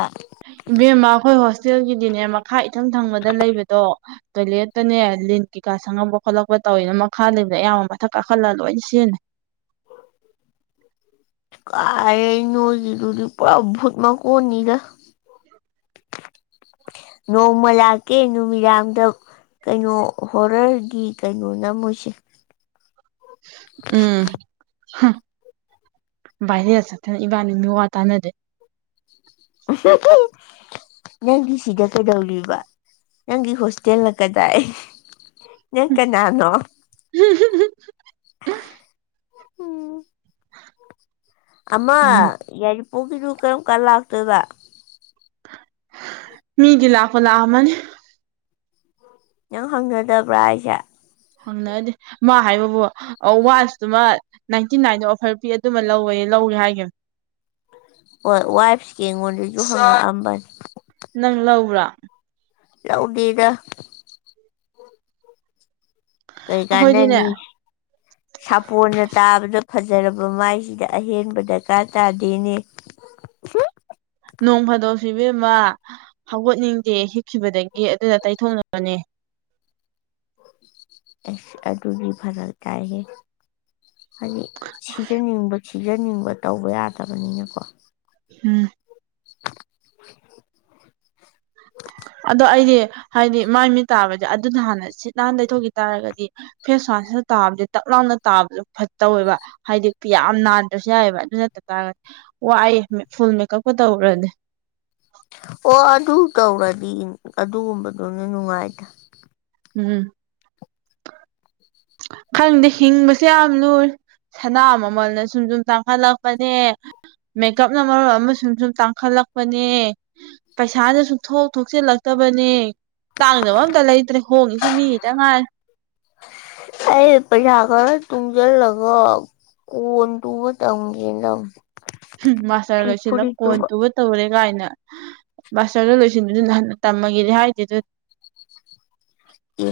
ꯑꯥ ꯏꯕꯦꯝꯃ ꯑꯩꯈꯣꯏ ꯍꯣꯁꯇꯦꯜꯒꯤꯗꯤꯅꯦ ꯃꯈꯥ ꯏꯊꯪ ꯊꯪꯕꯗ ꯂꯩꯕꯗꯣ ꯇꯣꯏꯂꯦꯠꯇꯅꯦ ꯂꯤꯟ ꯀꯩꯀꯥ ꯁꯪꯉꯛꯄ ꯈꯣꯠꯂꯛꯄ ꯇꯧꯋꯤꯅ ꯃꯈꯥ ꯂꯩꯕꯗ ꯑꯌꯥꯝꯕ ꯃꯊꯛ ꯀꯥꯈꯠꯂꯒ ꯂꯣꯏꯅ ꯁꯤꯖꯤꯟꯅꯦ ꯎ ꯀꯥꯏ ꯅꯣꯖꯤꯗꯨꯗꯤ ꯄꯨꯔꯥ ꯚꯨꯠ ꯃꯥ ꯀꯣꯅꯤꯒ ꯅꯣꯡꯃ ꯂꯥꯛꯀꯦ ꯅꯨꯃꯤꯗꯥꯝꯗ ꯀꯩꯅꯣ ꯍꯣꯔꯔꯒꯤ ꯀꯩꯅꯣ ꯅ ꯃꯨꯁꯦ ꯎꯝ ꯚꯥꯏꯔꯦ ꯆꯠꯠꯇꯅ ꯏꯕꯥꯅꯤ ꯃꯤ ꯋꯥ ꯇꯥꯟꯅꯗꯦ [inaudible] ꯅꯪꯒꯤ ꯁꯤꯗ ꯀꯩꯗꯧꯔꯤꯕ ꯅꯪꯒꯤ ꯍꯣꯁꯇꯦꯜꯅ ꯀꯗꯥꯏ ꯌꯦꯇ ꯅꯅꯣ ꯎꯝ ꯑꯃ ꯎꯝ ꯌꯥꯏꯔꯤꯄꯣꯛꯒꯤꯗꯨ ꯀꯔꯝ ꯀꯥꯟ ꯂꯥꯛꯇꯣꯏꯕ ꯃꯤ ꯂꯐꯂꯍꯃꯟ ꯅꯪ ꯍꯪꯅꯗꯕ꯭ꯔꯥ ꯑꯩꯁꯦ ꯍꯪꯅꯗꯦ ꯃꯥ ꯍꯥꯏꯕꯕꯨ ꯋꯥꯟꯁꯇꯨꯃ ꯅꯥꯏꯟꯇꯤ ꯅꯥꯏꯟꯗ ꯑꯣꯐꯔ ꯄꯤ ꯑꯗꯨꯃ ꯂꯧꯋꯦ ꯂꯧꯒꯦ ꯍꯥꯏꯒꯦ ꯍꯣꯏ ꯋꯥꯏꯐꯁꯀꯤ ꯑꯩꯉꯣꯟꯗꯁꯨ ꯍꯪꯉꯛꯑꯝꯕꯅꯦ ꯅꯪ ꯂꯧꯕ꯭ꯔꯥ ꯌꯥꯎꯗꯒ ꯀꯩꯀꯥꯟꯅ ꯑꯩꯈꯣꯏꯗꯤꯅꯦ ꯅꯅꯤ ꯁꯥꯄꯣꯟꯅ ꯇꯥꯕꯗ ꯐꯖꯔꯕ ꯃꯥꯏꯁꯤꯗ ꯑꯍꯦꯟꯕ ꯗꯔꯀꯥꯔ ꯇꯥꯗꯦꯅꯦ ꯅꯣꯡ ꯐꯥꯗꯣꯛ ꯐꯤꯕꯦꯝꯃ ꯍꯧꯒꯠꯅꯤꯡꯗꯦ ꯍꯤꯛꯈꯤꯕꯗꯒꯤ ꯑꯗꯨꯅ ꯇꯩꯊꯣꯛꯅꯕꯅꯦ ꯑꯁ ꯑꯗꯨꯒꯤ ꯐꯖꯜ ꯀꯥꯏꯍꯦ ꯍꯥꯏꯗꯤ ꯁꯤꯖꯅꯤꯡꯕ ꯁꯤꯖꯅꯤꯡꯕ ꯇꯧꯕ ꯌꯥꯗꯕꯅꯤꯅꯀꯣ ꯎꯝ [inaudible] ꯑꯗꯣ ꯑꯩꯗꯤ ꯍꯥꯏꯗꯤ ꯃꯥꯏ ꯃꯤ ꯇꯥꯕꯗꯤ ꯑꯗꯨꯅ ꯍꯥꯟꯅ ꯁꯤꯠ ꯍꯥꯟ ꯂꯩꯊꯣꯛꯈꯤ ꯇꯥꯔꯒꯗꯤ ꯐꯦꯁ ꯋꯥꯁꯁꯤ ꯇꯥꯕꯁ ꯇꯞ ꯂꯥꯎꯅ ꯇꯥꯕꯁꯨ ꯐꯠꯇꯧꯋꯦꯕ ꯍꯥꯏꯗꯤ ꯌꯥꯝ ꯅꯥꯟꯗ꯭ꯔꯁꯨ ꯌꯥꯏꯑꯦꯕ ꯑꯗꯨ ꯅꯠꯇ ꯇꯥꯔꯒꯗꯤ ꯋꯥꯏꯑꯦ ꯐꯨꯜ ꯃꯦꯀꯞꯀ ꯇꯧꯗꯤ ꯑꯣ ꯑꯗꯨ ꯇꯧꯔꯗꯤ ꯑꯗꯨꯒꯨꯝꯕꯗꯨꯅ ꯅꯨꯡꯉꯥꯏꯗ ꯎꯝ ꯈꯪꯗꯦ ꯍꯤꯡꯕꯁꯦ ꯌꯥꯝ ꯂꯨ ꯁꯅꯥ ꯃꯃꯜꯅ ꯁꯨꯝ ꯁꯨꯝ ꯇꯥꯡꯈꯠꯂꯛꯄꯅꯦ ꯃꯦꯀꯞꯅ ꯃꯔꯨꯞ ꯑꯃꯁ ꯁꯨꯝ ꯁꯨꯝ ꯇꯥꯡꯈꯠꯂꯛꯄꯅꯦ ꯄꯩꯁꯥꯗ ꯁꯨꯡꯊꯣꯛ ꯊꯣꯛꯆꯤꯜꯂꯛꯇꯕꯅꯦ ꯇꯥꯡꯗꯅꯕ ꯑꯝꯇ ꯂꯩꯇ꯭ꯔꯦ ꯍꯣꯡꯉ ꯆꯖꯤꯃꯤꯠ ꯑꯉꯥꯏ ꯍ ꯑꯩ ꯄꯩꯁꯥ ꯈꯔ ꯇꯨꯡꯁꯤꯜꯂꯒ ꯀꯣꯟ ꯇꯨꯕ ꯇꯝꯒꯦꯅ ꯃꯁꯥ ꯐꯤ ꯂꯣꯏꯁꯤꯂ ꯐꯨꯔꯤꯠ ꯀꯣꯏꯣꯟ ꯇꯨꯕ ꯇ ꯇꯧꯔꯦ ꯀꯥꯏꯅ ꯃꯥꯁꯇꯔꯗ ꯂꯣꯏꯁꯤꯟꯕꯗꯨ ꯅꯍꯥꯟ ꯇꯝꯃꯒꯗꯤ ꯍꯥꯏꯗꯤ ꯑꯗꯨ ꯌꯦ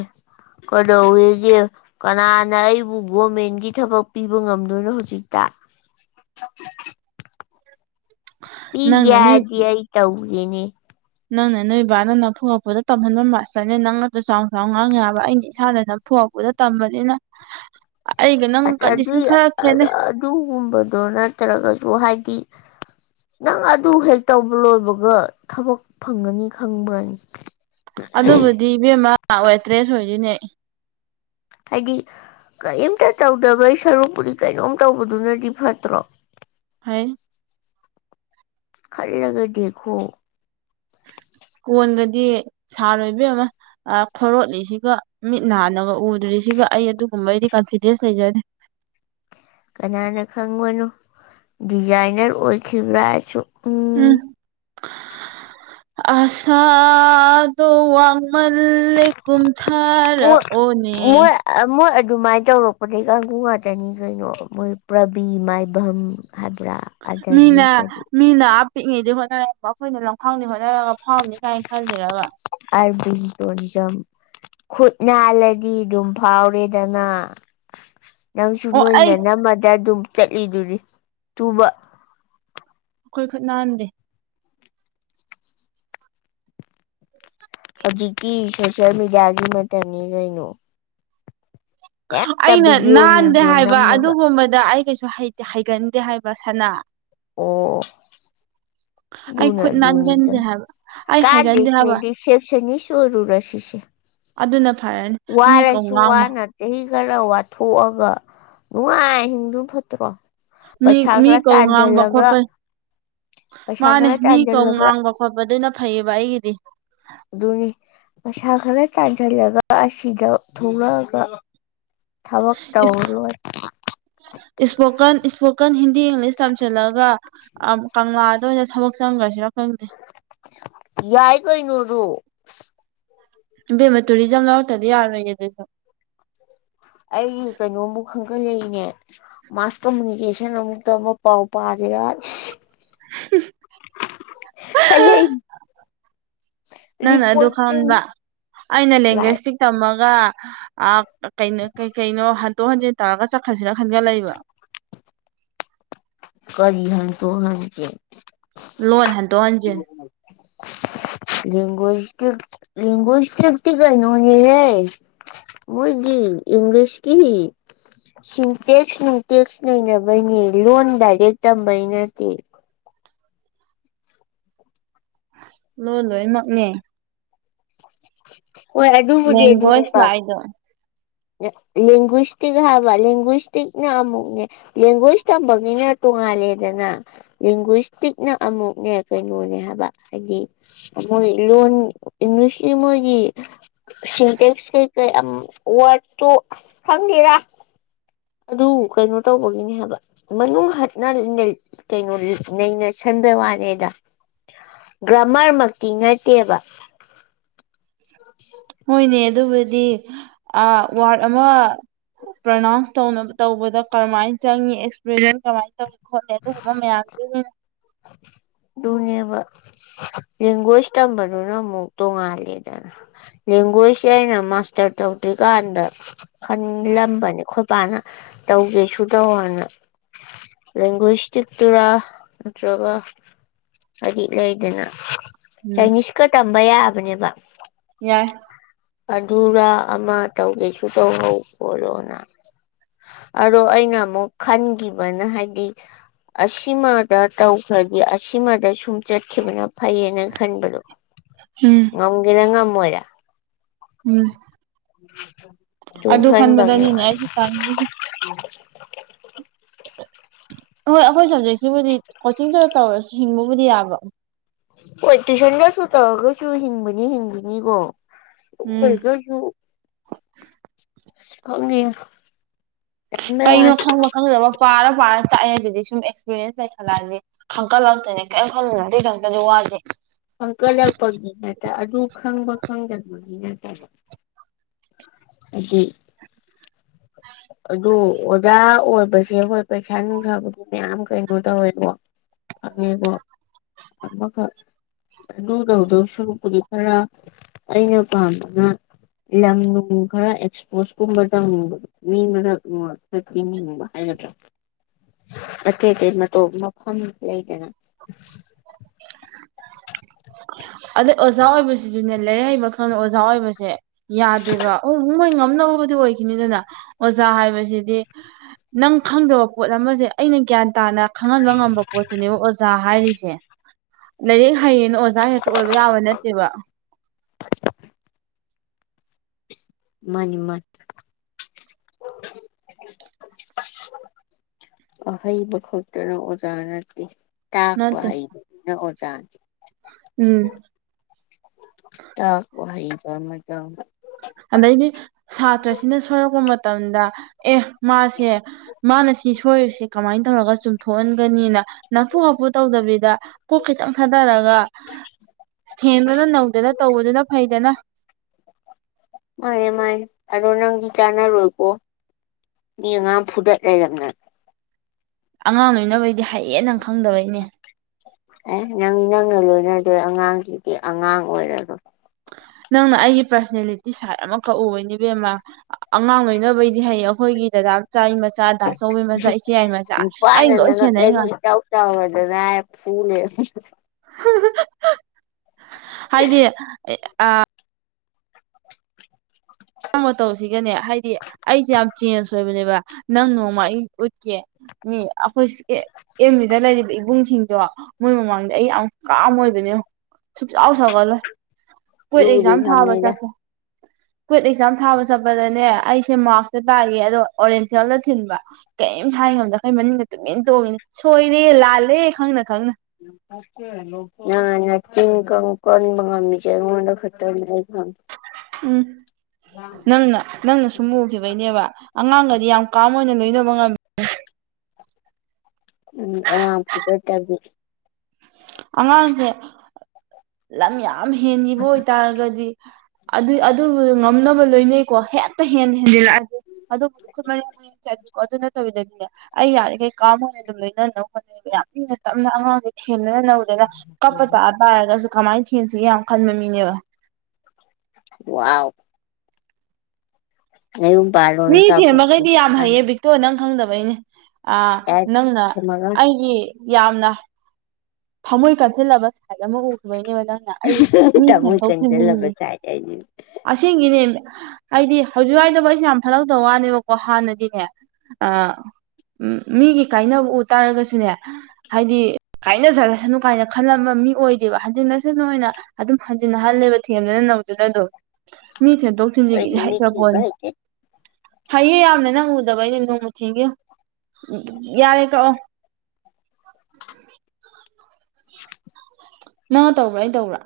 ꯀꯗꯧꯒꯤ ꯀꯅꯥꯅ ꯑꯩꯕꯨ ꯒꯣꯔꯃꯦꯟꯒꯤ ꯊꯕꯛ ꯄꯤꯕ ꯉꯝꯗꯣꯏꯅꯣ ꯍꯧꯖꯤꯛꯇ ꯄꯤꯒꯦ ꯅꯪꯅ ꯅꯣꯏ ꯍꯥꯏꯔꯗꯤ ꯑꯩ ꯇꯧꯔꯤꯅꯦ ꯅꯪꯅ ꯅꯣꯏ ꯏꯕꯥꯅ ꯅꯐꯨꯉꯛꯐꯨꯗ ꯇꯝꯍꯟꯕ ꯃꯥꯁꯇꯔꯅꯦ ꯅꯪꯒꯁꯨ ꯆꯥꯎ ꯆꯥꯎ ꯉꯥꯡꯉꯕ ꯑꯩꯅ ꯏꯁꯥꯗꯅ ꯊꯣꯛꯄꯗ ꯇꯝꯕꯅꯤꯅ [inaudible] ꯑꯩꯒ ꯅꯪ ꯑꯗꯨ ꯀꯟꯗꯤꯁꯟ ꯈꯔ ꯈꯦꯠꯅꯩ ꯑꯗꯨꯒꯨꯝꯕꯗꯣ ꯅꯠꯇ꯭ꯔꯒꯁꯨ ꯍꯥꯏꯗꯤ ꯅꯪ ꯑꯗꯨ ꯍꯦꯛ ꯇꯧꯕ ꯂꯣꯏꯕꯒ ꯊꯕꯛ ꯐꯪꯒꯅꯤ ꯈꯪꯕ꯭ꯔꯅꯤ ꯑꯗꯨꯕꯨꯗꯤ ꯏꯕꯦꯝꯃ ꯑꯦꯇ꯭ꯔꯦꯁ ꯑꯣꯏꯗꯣꯏꯅꯦ ꯍꯥꯏꯗꯤ ꯀꯔꯤꯝꯇ ꯇꯧꯗꯕꯒꯤ ꯁꯔꯨꯛꯄꯨꯗꯤ ꯀꯩꯅꯣꯝ ꯇꯧꯕꯗꯨꯅꯗꯤ ꯐꯠꯇ꯭ꯔꯣ ꯍꯥꯏ ꯈꯜꯂꯒ ꯗꯦꯈꯣ ꯀꯣꯟꯒꯗꯤ ꯁꯥꯔꯣꯏꯕ ꯑꯃ ꯈꯔꯣꯠꯂꯤꯁꯤꯒ ꯃꯤꯠ ꯅꯥꯟꯅꯒ ꯎꯗ꯭ꯔꯤꯁꯤꯒ ꯑꯩ ꯑꯗꯨꯒꯨꯝꯕꯒꯤꯗꯤ ꯀꯟꯐꯤꯗꯦꯟꯁ ꯂꯩꯖꯗꯦ ꯀꯅꯥꯅ ꯈꯪꯕꯅꯣ ꯗꯤꯖꯥꯏꯅꯔ ꯑꯣꯏꯈꯤꯕ꯭ꯔꯥꯁꯨ ꯎꯝ ꯎꯝ ꯑꯁꯥꯗꯨ ꯋꯥꯃꯜ ꯃꯣꯏ ꯀꯨꯝꯊꯥꯔꯛꯑꯣꯅꯦ ꯃꯣꯏ ꯃꯣꯏ ꯑꯗꯨꯃꯥꯏꯅ ꯇꯧꯔꯛꯄꯗꯒꯤꯩ ꯀꯥꯡꯕꯨꯨ ꯉꯥꯛꯇꯅꯤ ꯀꯩꯅꯣ ꯃꯣꯏ ꯄ꯭ꯔꯕꯤ ꯃꯥꯏꯕꯝ ꯍꯥꯏꯕ꯭ꯔꯥ ꯑꯗꯒꯤ ꯃꯤꯅ ꯀꯗꯤ ꯃꯤꯅ ꯑꯞ ꯄꯤꯛꯉꯩꯗꯩ ꯍꯣꯠꯅꯔꯛꯦ ꯑꯩꯈꯣꯏꯅ ꯂꯝꯈꯥꯎꯅꯤ ꯍꯣꯠꯅꯔꯒ ꯐꯥꯎꯕꯅꯤ ꯀꯥꯏꯅ ꯈꯜꯜꯂꯤꯔꯒ ꯑ ꯇꯗꯝ ꯈꯨꯠ ꯅꯥꯜꯂꯗꯤ ꯑꯗꯨꯝ ꯐꯥꯎꯔꯦꯗꯅ ꯅꯪꯁꯨ ꯑꯣ ꯑꯩ ꯅꯣꯏꯅ ꯑꯩꯈꯣꯏ ꯅꯝꯃꯗ ꯑꯗꯨꯝ ꯆꯠꯂꯤꯗꯨꯅꯤ ꯇꯨꯕ ꯑꯩꯈꯣꯏ ꯈꯨꯠ ꯅꯥꯍꯟꯗꯦ [inaudible] ꯍꯧꯖꯤꯛꯀꯤ ꯁꯣꯁꯤꯌꯦꯜ ꯃꯦꯗꯤꯌꯥꯒꯤ ꯃꯇꯝꯅꯤ ꯀꯩꯅꯣ ꯍꯦꯛꯇ ꯑꯩꯅ ꯚꯤꯗꯤꯑꯣ ꯅꯥꯟꯗꯦ ꯅꯨꯡꯗꯤꯑꯣ ꯍꯥꯏꯕ ꯅꯝꯃꯒ ꯑꯗꯨꯒꯨꯝꯕꯗ ꯑꯩ ꯀꯩꯁꯨ ꯍꯩꯒꯟꯗꯦ ꯍꯥꯏꯕ ꯁꯅꯥ ꯑꯣ ꯑꯩ ꯂꯨꯅ ꯈꯨꯠ ꯙꯨꯅꯤꯗ ꯅꯥꯟꯒꯟꯗꯦ ꯍꯥꯏꯕ ꯑꯩ ꯍꯩꯒꯟꯗꯦ ꯀꯥꯗꯦꯁꯦ ꯍꯥꯏꯕ ꯔꯔꯤꯁꯦꯞꯁꯟ ꯏꯁꯨꯔꯔꯁꯤꯁꯦ ꯑꯗꯨꯅ ꯐꯔꯅꯤ ꯃꯤ ꯀꯧꯥ ꯋꯥꯅ ꯆꯍꯤ ꯈꯔ ꯋꯥꯊꯣꯛꯑꯒ ꯅꯨꯡꯉꯥꯏꯤꯡꯗꯨ ꯐꯠꯇ꯭ꯔꯣ ꯃꯤ ꯃꯤ ꯄꯁꯒꯅꯥ ꯀꯧ ꯉꯥꯡꯕ ꯇꯥꯟꯖꯜꯂꯒ ꯈꯣꯠꯄ ꯄꯩꯁꯥ ꯃꯥꯅꯦ ꯈꯔ ꯃꯤ ꯀꯧ ꯇꯥꯟꯖꯜꯂꯒ ꯉꯥꯡꯕ ꯈꯣꯠꯄ ꯑꯗꯨꯅ ꯐꯩꯌꯦꯕ ꯑꯩꯒꯤꯗꯤ ꯑꯗꯨꯅꯤ ꯃꯩꯁꯥ ꯈꯔ ꯇꯥꯟꯁꯤꯜꯂꯒ ꯑꯁꯤꯗ ꯊꯣꯛꯂꯛꯑꯒ ꯊꯕꯛ ꯇꯧꯔ ꯂꯣꯏꯔꯦ ꯏꯁꯄꯣꯀꯟ ꯏꯁꯄꯣꯀꯟ ꯍꯤꯟꯗꯤ ꯏꯪꯂꯤꯁ ꯇꯝꯁꯤꯜꯂꯛꯒ ꯀꯪꯂꯥꯗ ꯑꯣꯏꯅ ꯊꯕꯛ ꯆꯪꯈ꯭ꯔꯁꯤꯔ ꯈꯪꯗꯦ ꯌꯥꯏ ꯀꯣꯏꯅꯔ ꯏꯕꯦꯝꯃ ꯇꯨꯔꯤꯖꯝ ꯂꯧꯔꯛꯇꯗꯤ ꯌꯥꯔꯣꯏꯌꯦꯦ ꯑꯗꯨꯁꯨ ꯑꯩ ꯀꯩꯅꯣꯃꯨꯛ ꯈꯟꯒꯠꯂꯛꯏꯅꯦ ꯃꯥꯁ ꯀꯃꯨꯅꯤꯀꯦꯁꯟ ꯑꯃꯨꯛꯇ ꯑꯃ ꯄꯥꯎ ꯄꯥꯔꯔꯥ ꯈꯜꯂꯤ ꯅꯪꯅ ꯑꯗꯨ ꯈꯪꯕ ꯑꯩꯅ ꯂꯥꯏꯛ ꯂꯦꯡꯒ꯭ꯋꯦꯁꯇꯤꯛ ꯇꯝꯃꯒ ꯀꯩꯅ ꯀꯩ ꯀꯩꯅꯣ ꯍꯟꯗꯣꯛ ꯍꯟꯖꯤꯟ ꯇꯧꯔꯒ ꯆꯠꯈꯠꯁꯤꯅ ꯈꯟꯒꯠꯂꯕ ꯀꯔꯤ ꯍꯥꯏꯟ ꯇꯣ ꯍꯟ ꯀꯦ ꯂꯣꯟ ꯍꯟꯗꯣꯛ ꯍꯟꯖꯤꯟ [inaudible] ꯂꯒꯣꯁꯀꯤ ꯂꯒꯨꯁꯀꯤꯤꯐꯇꯤ ꯀꯅꯤ ꯍꯥꯏ ꯃꯣꯏ ꯒꯤ ꯏꯪꯂꯤꯁꯀꯤ ꯁꯤ ꯇꯦꯛꯁ ꯅꯨꯡ ꯇꯦꯛꯁ ꯂꯩꯅꯕꯩꯅꯦ ꯂꯣꯟ ꯗꯥꯏꯔꯦꯛ ꯇꯝꯕꯩ ꯅꯠꯇꯦ ꯂꯣꯏ ꯂꯣꯏꯅꯃꯛꯅꯦ ꯑꯣ ꯑꯦꯗꯕꯨꯗꯤ ꯂꯦꯡꯒ꯭ꯋꯦꯖ ꯑꯗꯨꯅꯦꯁ ꯂꯥꯛꯏꯗꯣ ꯂꯒ꯭ꯨꯏꯁꯇꯤꯛ ꯍꯥꯏꯕ ꯂꯦꯡꯒ꯭ꯋꯁꯇꯤꯛꯅ ꯑꯃꯨꯛꯅꯦ ꯂꯦꯡꯒ꯭ꯋꯣꯏꯁ ꯇꯝꯕꯅꯤꯅ ꯇꯣꯡꯉꯥꯜꯂꯦꯗꯅ ꯂꯦꯡꯒꯁꯇꯤꯛꯅ ꯑꯃꯨꯛꯅꯦ ꯀꯩꯅꯣꯅꯦ ꯍꯥꯏꯕ ꯍꯥꯏꯗꯤ ꯃꯣꯏ ꯏ ꯂ ꯏꯁꯤ ꯃꯒꯤ ꯁꯤꯟꯇꯦꯛꯁ ꯀꯩꯀꯩ ꯋꯥꯔꯗꯇꯣ ꯑ ꯈꯪꯗꯦꯔꯥ꯫ ꯑꯗꯨ ꯀꯩꯅꯣ ꯇꯧꯕꯒꯤꯅꯦ ꯍꯥꯏꯕ ꯃꯅꯨꯡ ꯍꯠꯅ꯫ ꯀꯩꯅꯣ ꯅꯩꯅ ꯁꯟꯕ ꯋꯥꯅꯦꯗ꯫ ꯒ꯭ꯔꯥꯃꯔꯃꯛꯇꯤ ꯅꯠꯇꯦꯕ꯫ ꯍꯣꯏꯅꯦ ꯑꯗꯨꯕꯨꯗꯤ ꯋꯥꯔꯗ ꯑꯃ꯫ ꯄ꯭ꯔꯅꯥꯎꯟꯁ ꯇꯧꯅꯕ ꯇꯧꯕꯗ ꯀꯔꯃꯥꯏꯅ ꯆꯪꯏꯤ ꯑꯦꯛꯁꯄ꯭ꯔꯦꯁꯟ ꯀꯃꯥꯏꯅ ꯇꯧ꯫ ꯈꯣꯠꯂꯦ ꯑꯗꯨꯒꯨꯝꯕ ꯃꯌꯥꯝꯗꯨ꯫ ꯅꯦꯕ꯫ ꯂꯒꯣꯁꯇ ꯃꯗꯨ ꯅ ꯃꯨꯛꯛꯇ ꯉꯜꯂꯤꯗꯅ꯫ ꯂ ꯂꯤꯒ꯭ꯋꯦꯁ ꯌꯥꯅ ꯃꯥꯁꯇꯔ ꯇꯧꯇꯤ ꯀ ꯑꯟꯗꯔ꯫ ꯈꯟꯂꯝꯕꯅꯤ ꯑꯩꯈꯣꯏꯕꯥꯅ ꯇꯧꯒꯦ ꯁ ꯇꯧꯅ꯫ ꯔꯒꯣꯁꯤ ꯇꯨꯔ꯫ ꯅꯠꯇ꯭ꯔꯒ ꯍꯥꯏꯔꯤꯛ ꯂꯩꯗꯅ ꯎꯝ ꯆꯥꯏꯅꯤꯁꯀ ꯇꯝꯕ ꯌꯥꯕꯅꯦꯕ꯫ ꯌꯥꯏ꯫ ꯑꯗꯨꯔꯥ ꯑꯃ ꯇꯧꯒꯦꯁꯨ ꯇꯧꯅꯧ ꯈꯣꯂꯣꯅ꯫ ꯑꯗꯣ ꯑꯩꯅ ꯑꯃꯨꯛ ꯈꯟꯈꯤꯕꯅ ꯍꯥꯏꯗꯤ꯫ ꯑꯁꯤꯃꯗ ꯇꯧꯈ꯭ꯔꯗꯤꯦ ꯑꯁꯤꯃꯗ ꯁꯨꯝ꯫ ꯆꯠꯈꯤꯕꯅ ꯐꯩꯌꯦꯅ ꯈꯟꯕꯗꯣ ꯎꯝ ꯉꯝꯒꯦꯔꯥ ꯉꯝꯃꯣꯏꯔ꯫ ꯎꯝ꯫ ꯎꯝ꯫ ꯑꯗꯨ ꯈꯟꯕꯗꯅꯤꯅꯦ ꯑꯩꯁꯨ ꯇꯥꯉꯁꯦ꯫ ꯍꯣꯏ ꯑꯩꯈꯣꯏ ꯁꯕꯖꯦꯛꯁꯤꯕꯨꯗꯤ ꯀꯣꯆꯤꯡꯗꯨ ꯇꯧꯔꯁꯨ ꯍꯤꯡꯕꯕꯨꯗꯤ ꯌꯥꯕ꯫ ꯄꯣꯂꯤꯇꯤꯁꯟꯒꯁꯨ ꯇꯧꯒꯁꯨ ꯍꯤꯡꯕꯅꯤ ꯍꯤꯡꯕꯅꯤꯀꯣ ꯎꯝ ꯑꯣꯏ꯫ ꯈꯪꯗꯦ꯫ ꯀꯩꯅꯣ ꯈꯪꯕ ꯈꯪꯗꯕ ꯄꯥꯔ ꯄꯥꯔ ꯇ ꯑꯩ ꯑꯗꯨꯗꯤ ꯁꯨꯝ ꯑꯦꯛꯁꯄꯤꯔꯤꯌꯦꯦꯟꯁ ꯂꯩꯈꯠꯂꯛꯑꯗꯤ꯫ ꯍꯪꯀꯠꯂꯥꯛꯛꯇꯣꯏꯅꯦ ꯀꯔꯤꯝ ꯈꯜꯂꯅꯣ ꯑꯗꯨꯗꯤ ꯈꯛꯇꯁꯨ ꯋꯥꯁꯦ꯫ ꯑꯪꯀ ꯌꯥꯛꯄꯒꯤꯅꯦꯇꯥ ꯑꯗꯨ ꯈꯪꯕ ꯈꯪꯗꯕꯒꯤ ꯅꯠꯇꯕ꯫ ꯑꯗꯨꯗꯤ꯫ ꯑꯗꯨ ꯑꯣꯖꯥ ꯑꯣꯏꯕꯁꯦ ꯍꯣꯏ ꯄꯩꯁꯥ ꯅꯨꯡꯁꯥꯕꯒꯤ ꯃꯌꯥꯝ ꯀꯩꯅꯣ ꯇꯧꯋꯦꯕꯣ꯫ ꯑꯕꯃ꯫ ꯑꯗꯨ ꯇꯧꯗꯧ ꯁꯨꯛꯄꯨꯗꯤ ꯈꯔ ꯑꯩꯅ ꯄꯥꯝꯝꯕꯅ꯫ ꯌꯥꯝꯅꯨꯡ ꯈꯔ ꯑꯦꯛꯁꯄꯣꯁ ꯀꯨꯝꯕ ꯇꯝꯅꯤꯡꯕꯗꯣ꯫ ꯃꯤ ꯃ ꯍꯥꯏꯗ꯭ꯔ꯫ ꯑꯇꯩꯇꯩ ꯅ ꯃꯐꯝ ꯂꯩꯏꯗꯅ꯫ ꯑꯗꯩ ꯑꯣꯖꯥ ꯑꯣꯏꯕꯁꯤꯁꯨꯅꯦ ꯂꯥꯏꯔꯤꯛ ꯍꯩꯕꯜꯗ ꯑꯣꯖꯥ ꯑꯣꯏꯕꯁꯦ ꯌꯥꯗꯦꯕ꯫ ꯑꯣ ꯃꯣꯏ ꯉꯝꯅꯕꯕꯨꯗꯤ ꯑꯣꯏꯈꯤꯅꯤꯗꯅ ꯑꯣꯖꯥ ꯍꯥꯏꯕꯁꯤꯗꯤ꯫ ꯅꯪ ꯈꯪꯗꯕ ꯄꯣꯠ ꯑꯃꯁꯦ ꯑꯩꯅ ꯒ꯭ꯌꯥꯟ꯫ ꯇꯥꯅ ꯈꯪꯍꯟꯕ ꯉꯝꯕ ꯄꯣꯠꯇꯨꯅꯦꯕ ꯑꯣꯖꯥ ꯍꯥꯏꯔꯤꯁꯦ ꯂꯥꯏꯔꯤꯛ ꯍꯩꯌꯦꯅ꯫ ꯍꯦꯛꯇ ꯑꯣꯏꯕ ꯌꯥꯕ ꯅꯠꯇꯦꯕ꯫ ꯃꯅꯤꯃꯠ꯫ ꯑꯍꯩꯕ ꯈꯛꯇꯅ ꯑꯣꯖꯥ ꯅꯠꯇꯦ꯫ ꯇꯥꯛꯄ ꯅꯠꯇꯦ ꯑꯩ ꯆꯦ꯫ ꯎꯝ꯫ ꯇꯥꯛ ꯋꯥ ꯍ ꯆ ꯀ꯫ ꯑꯗꯩꯗꯤ ꯁꯥꯇ꯭ꯔꯁꯤꯅ ꯁꯣꯏꯔꯛꯄ ꯃꯇꯝꯗ ꯑꯦ ꯃꯥꯁꯦ꯫ ꯃꯥꯅ ꯁꯤ ꯁꯣꯏꯔꯤꯕꯁꯤ ꯀꯃꯥꯏꯅ ꯇꯧꯔꯒ ꯆꯨꯝꯊꯣꯛꯍꯟꯒꯅꯤꯅ ꯅꯥꯐꯨ ꯍꯥꯐꯨ ꯇꯧꯗꯕꯤꯗ꯫ ꯄꯣꯛ ꯈꯤꯇꯪ ꯊꯥꯗꯔꯒ ꯊꯦꯡꯗꯨꯅ ꯅꯧꯗꯅ ꯇꯧꯕꯗꯨꯅ ꯐꯩꯗꯅ꯫ ꯃꯥꯅꯦ ꯃꯥꯅꯦ ꯑꯗꯣ ꯅꯪꯗꯤ ꯆꯥꯟꯅꯔꯣꯏꯀꯣ ꯃꯤ ꯑꯉꯥꯡ ꯐꯨꯗꯠ ꯂꯩꯔꯝꯅ꯫ ꯑꯉꯥꯡ ꯂꯣꯏꯅꯕꯩꯗꯤ ꯍꯌꯦꯦꯟꯅꯪ ꯈꯪꯗꯕꯩꯅꯦ꯫ ꯑꯦ ꯅꯪ ꯅꯪꯅ ꯂꯣꯏꯅꯗꯣꯏ ꯑꯉꯥꯡꯁꯤꯗꯤ ꯑꯉꯥꯡ ꯑꯣꯏꯔꯔꯕꯣ꯫ ꯅꯪꯅ ꯑꯩꯒꯤ ꯄꯥꯔꯁꯟꯅꯦꯂꯤꯇꯤ ꯁꯥꯏꯠ ꯑꯃꯈꯛ ꯎꯕꯩꯅꯦ ꯏꯕꯦꯝꯃꯥ ꯑꯉꯥꯡ ꯂꯣꯏꯅꯕꯩꯗꯤ ꯍꯩ ꯑꯩꯈꯣꯏꯒꯤ ꯗꯗꯥ ꯃꯆꯥ ꯗꯥꯆꯧꯒꯤ ꯃꯆꯥ ꯏꯆꯦ ꯌꯥꯏ ꯃꯆꯥ ꯅꯨꯄꯥꯅ ꯑꯩꯩꯅ ꯂꯣꯏ ꯅꯉꯛ ꯁꯦꯟꯅꯩ ꯂꯩꯔꯨ ꯉ [unintelligible] ꯍꯥꯏꯗꯤ ꯑ ꯃꯑꯣꯡ ꯃꯇꯧꯁꯤꯒꯅꯦ ꯍꯥꯏꯗꯤ ꯑꯩꯁꯦ ꯌꯥꯝ ꯆꯦꯟꯖ ꯑꯣꯏꯕꯅꯦꯕ ꯅꯪ ꯅꯣꯡꯃ ꯑꯩ ꯎꯠꯀꯦ ꯃꯤ ꯑꯩꯈꯣꯏ ꯑꯦꯝ [unintelligible] ꯂꯩꯔꯤꯕ ꯏꯕꯨꯡꯁꯤꯡꯗꯣ ꯃꯣꯏ ꯃꯃꯥꯡꯗ ꯑꯩ ꯌꯥꯝ ꯀꯥꯝ ꯑꯣꯏꯕꯅꯦ ꯌꯦꯉꯣ ꯁꯨꯡꯁꯥꯎ ꯁꯥꯎꯒꯠꯂꯣꯏ ꯀꯨꯋꯏꯠ ꯑꯗꯨꯕꯨꯗꯤ ꯑꯦꯛꯖꯥꯝ ꯊꯥꯕ ꯈꯪꯉꯤꯗ ꯆꯠꯂꯦ ꯀꯨꯋꯏꯠ ꯑꯦꯛꯖꯥꯝ ꯊꯥꯕ ꯆꯠꯄꯗꯅꯦ ꯑꯩꯁꯦ ꯃꯥꯔꯛꯇ ꯇꯥꯏꯌꯦ ꯑꯗꯣ ꯑꯣꯔꯦꯟꯇꯦꯜꯗ ꯊꯤꯟꯕ ꯀꯔꯤꯝ ꯍꯥꯏꯉꯝꯗꯈꯩ ꯃꯅꯤꯡꯗ ꯇꯨꯃꯤꯟ ꯇꯣꯡꯉꯤꯅꯤ ꯁꯣꯏꯔꯦ ꯂꯥꯜꯂꯦ ꯈꯪꯅ ꯈꯪꯅ [unintelligible] ꯅꯪꯅ ꯅꯆꯤꯟ ꯀꯟꯕ ꯉꯝꯃꯤꯁꯦ ꯑꯩꯉꯣꯟꯗ ꯈꯛꯇꯅꯤ ꯑꯩ ꯈꯪꯏ ꯎꯝ ꯅꯪꯅ ꯅꯪꯅ ꯁꯨꯝꯃꯨ ꯊꯈꯤꯕꯩꯅꯦꯕ ꯑꯉꯥꯡꯒꯗꯤ ꯌꯥꯝ ꯀꯥꯝ ꯑꯣꯏꯅ ꯂꯣꯏꯅꯕ ꯉꯝꯃꯦ ꯎꯝ ꯑꯉꯥꯡ ꯐꯨꯕ [unintelligible] ꯑꯉꯥꯡꯁꯦ ꯂꯝ ꯌꯥꯝ ꯌꯥꯝ ꯍꯦꯟꯈꯤꯕ ꯑꯣꯏꯇꯥꯔꯒꯗꯤ ꯑꯗꯨ ꯑꯗꯨ ꯉꯝꯅꯕ ꯂꯣꯏꯅꯩꯀꯣ ꯍꯦꯟꯇ ꯍꯦꯟꯅ ꯍꯦꯟꯖꯤꯜꯂꯛꯑꯗꯤ ꯑꯗꯨꯕꯨ ꯀꯃꯥꯏꯅꯥ ꯆꯠꯀꯣ ꯑꯗꯨ ꯅꯠꯇꯕꯤꯗꯗꯤꯅꯦ ꯑꯩ ꯌꯥꯔꯤꯈꯩ ꯀꯥꯝ ꯑꯣꯢꯅ ꯑꯗꯨꯝ ꯂꯣꯏꯅꯅꯧ ꯌꯥꯝ ꯏꯅ ꯇꯞꯅ ꯑꯉꯥꯡꯁꯦ ꯊꯦꯝꯗꯅ ꯅꯧꯗꯅ ꯀꯞꯄ ꯇꯥ ꯇꯥꯔꯒꯁꯨ ꯀꯃꯥꯏꯅ ꯊꯦꯝꯁꯤꯒꯦ ꯌꯥꯝ ꯈꯟꯕ ꯃꯤꯅꯦꯕ ꯋꯥꯎ ꯅꯌꯨꯝ ꯄꯥꯟ ꯃꯤ ꯊꯦꯡꯕꯒꯩꯗꯤ ꯌꯥꯝ ꯍꯩꯌꯦ ꯕꯤꯠ ꯇꯣ ꯅꯪ ꯈꯪꯗꯕꯩꯅꯦ ꯑꯥ ꯅꯪꯅ ꯑꯩꯒꯤ ꯌꯥꯝꯅ ꯊꯝꯃꯣꯏ ꯀꯥꯁꯤꯜꯂꯕ ꯁꯥꯏꯠ ꯑꯃ ꯎꯈꯤꯕꯩꯅꯦꯕ ꯅꯪ ꯅ ꯑꯩ ꯃꯤ ꯇꯃꯣꯏ ꯊꯦꯝꯗꯣꯛ ꯀꯟꯖꯜꯂꯕ ꯊꯝꯖꯤꯟꯒꯤ ꯁꯥꯏꯗ ꯑꯩꯗꯤ ꯑꯁꯤꯒꯤꯅꯦ ꯑꯩꯗꯤ ꯍꯧꯖꯤꯛ ꯋꯥꯏꯗꯕꯨ ꯑꯩꯁꯦ ꯌꯥꯝ ꯐꯠꯂꯛꯇꯕ ꯋꯥꯅꯦꯕꯀꯣ ꯍꯥꯟꯅꯗꯤꯅꯦ ꯑ ꯎꯝ ꯃꯤꯒꯤ ꯀꯥꯏꯅꯕ ꯎ ꯇꯥꯔꯒꯁꯨꯅꯦ ꯍꯥꯏꯗꯤ ꯀꯥꯏꯅꯖꯔꯁꯅꯨ ꯀꯥꯏꯅ ꯈꯜꯂꯝꯕ ꯃꯤ ꯑꯣꯏꯗꯦꯕ ꯍꯟꯖꯤꯟꯁꯅꯨ ꯍꯥꯏꯅ ꯑꯗꯨꯝ ꯍꯟꯖꯤꯟꯅ ꯍꯜꯂꯦꯕ ꯊꯦꯝꯗꯅ ꯅꯧꯗꯨꯅ ꯑꯗꯨꯝ ꯃꯤ ꯊꯦꯝꯗꯣꯛ ꯑꯩꯗꯤ ꯊꯤꯟꯖꯤꯟꯒꯤꯗꯤ ꯃꯤ ꯍꯩꯈ꯭ꯔ ꯊꯦꯝꯕ ꯄꯣꯠꯅꯤ ꯍꯩꯇꯦ ꯍꯩꯌꯦ ꯌꯥꯝꯅ ꯅꯪ ꯎꯗꯕꯩꯅꯦ ꯅꯣꯡꯃ ꯊꯦꯝꯒꯦ ꯌꯦꯡꯑꯣ ꯌꯥꯔꯦ ꯇꯣꯛꯑꯣ [unintelligible] ꯅꯪꯅ ꯇꯧꯕ꯭ꯔꯥ ꯑꯩꯅ ꯇꯧꯕ꯭ꯔꯥ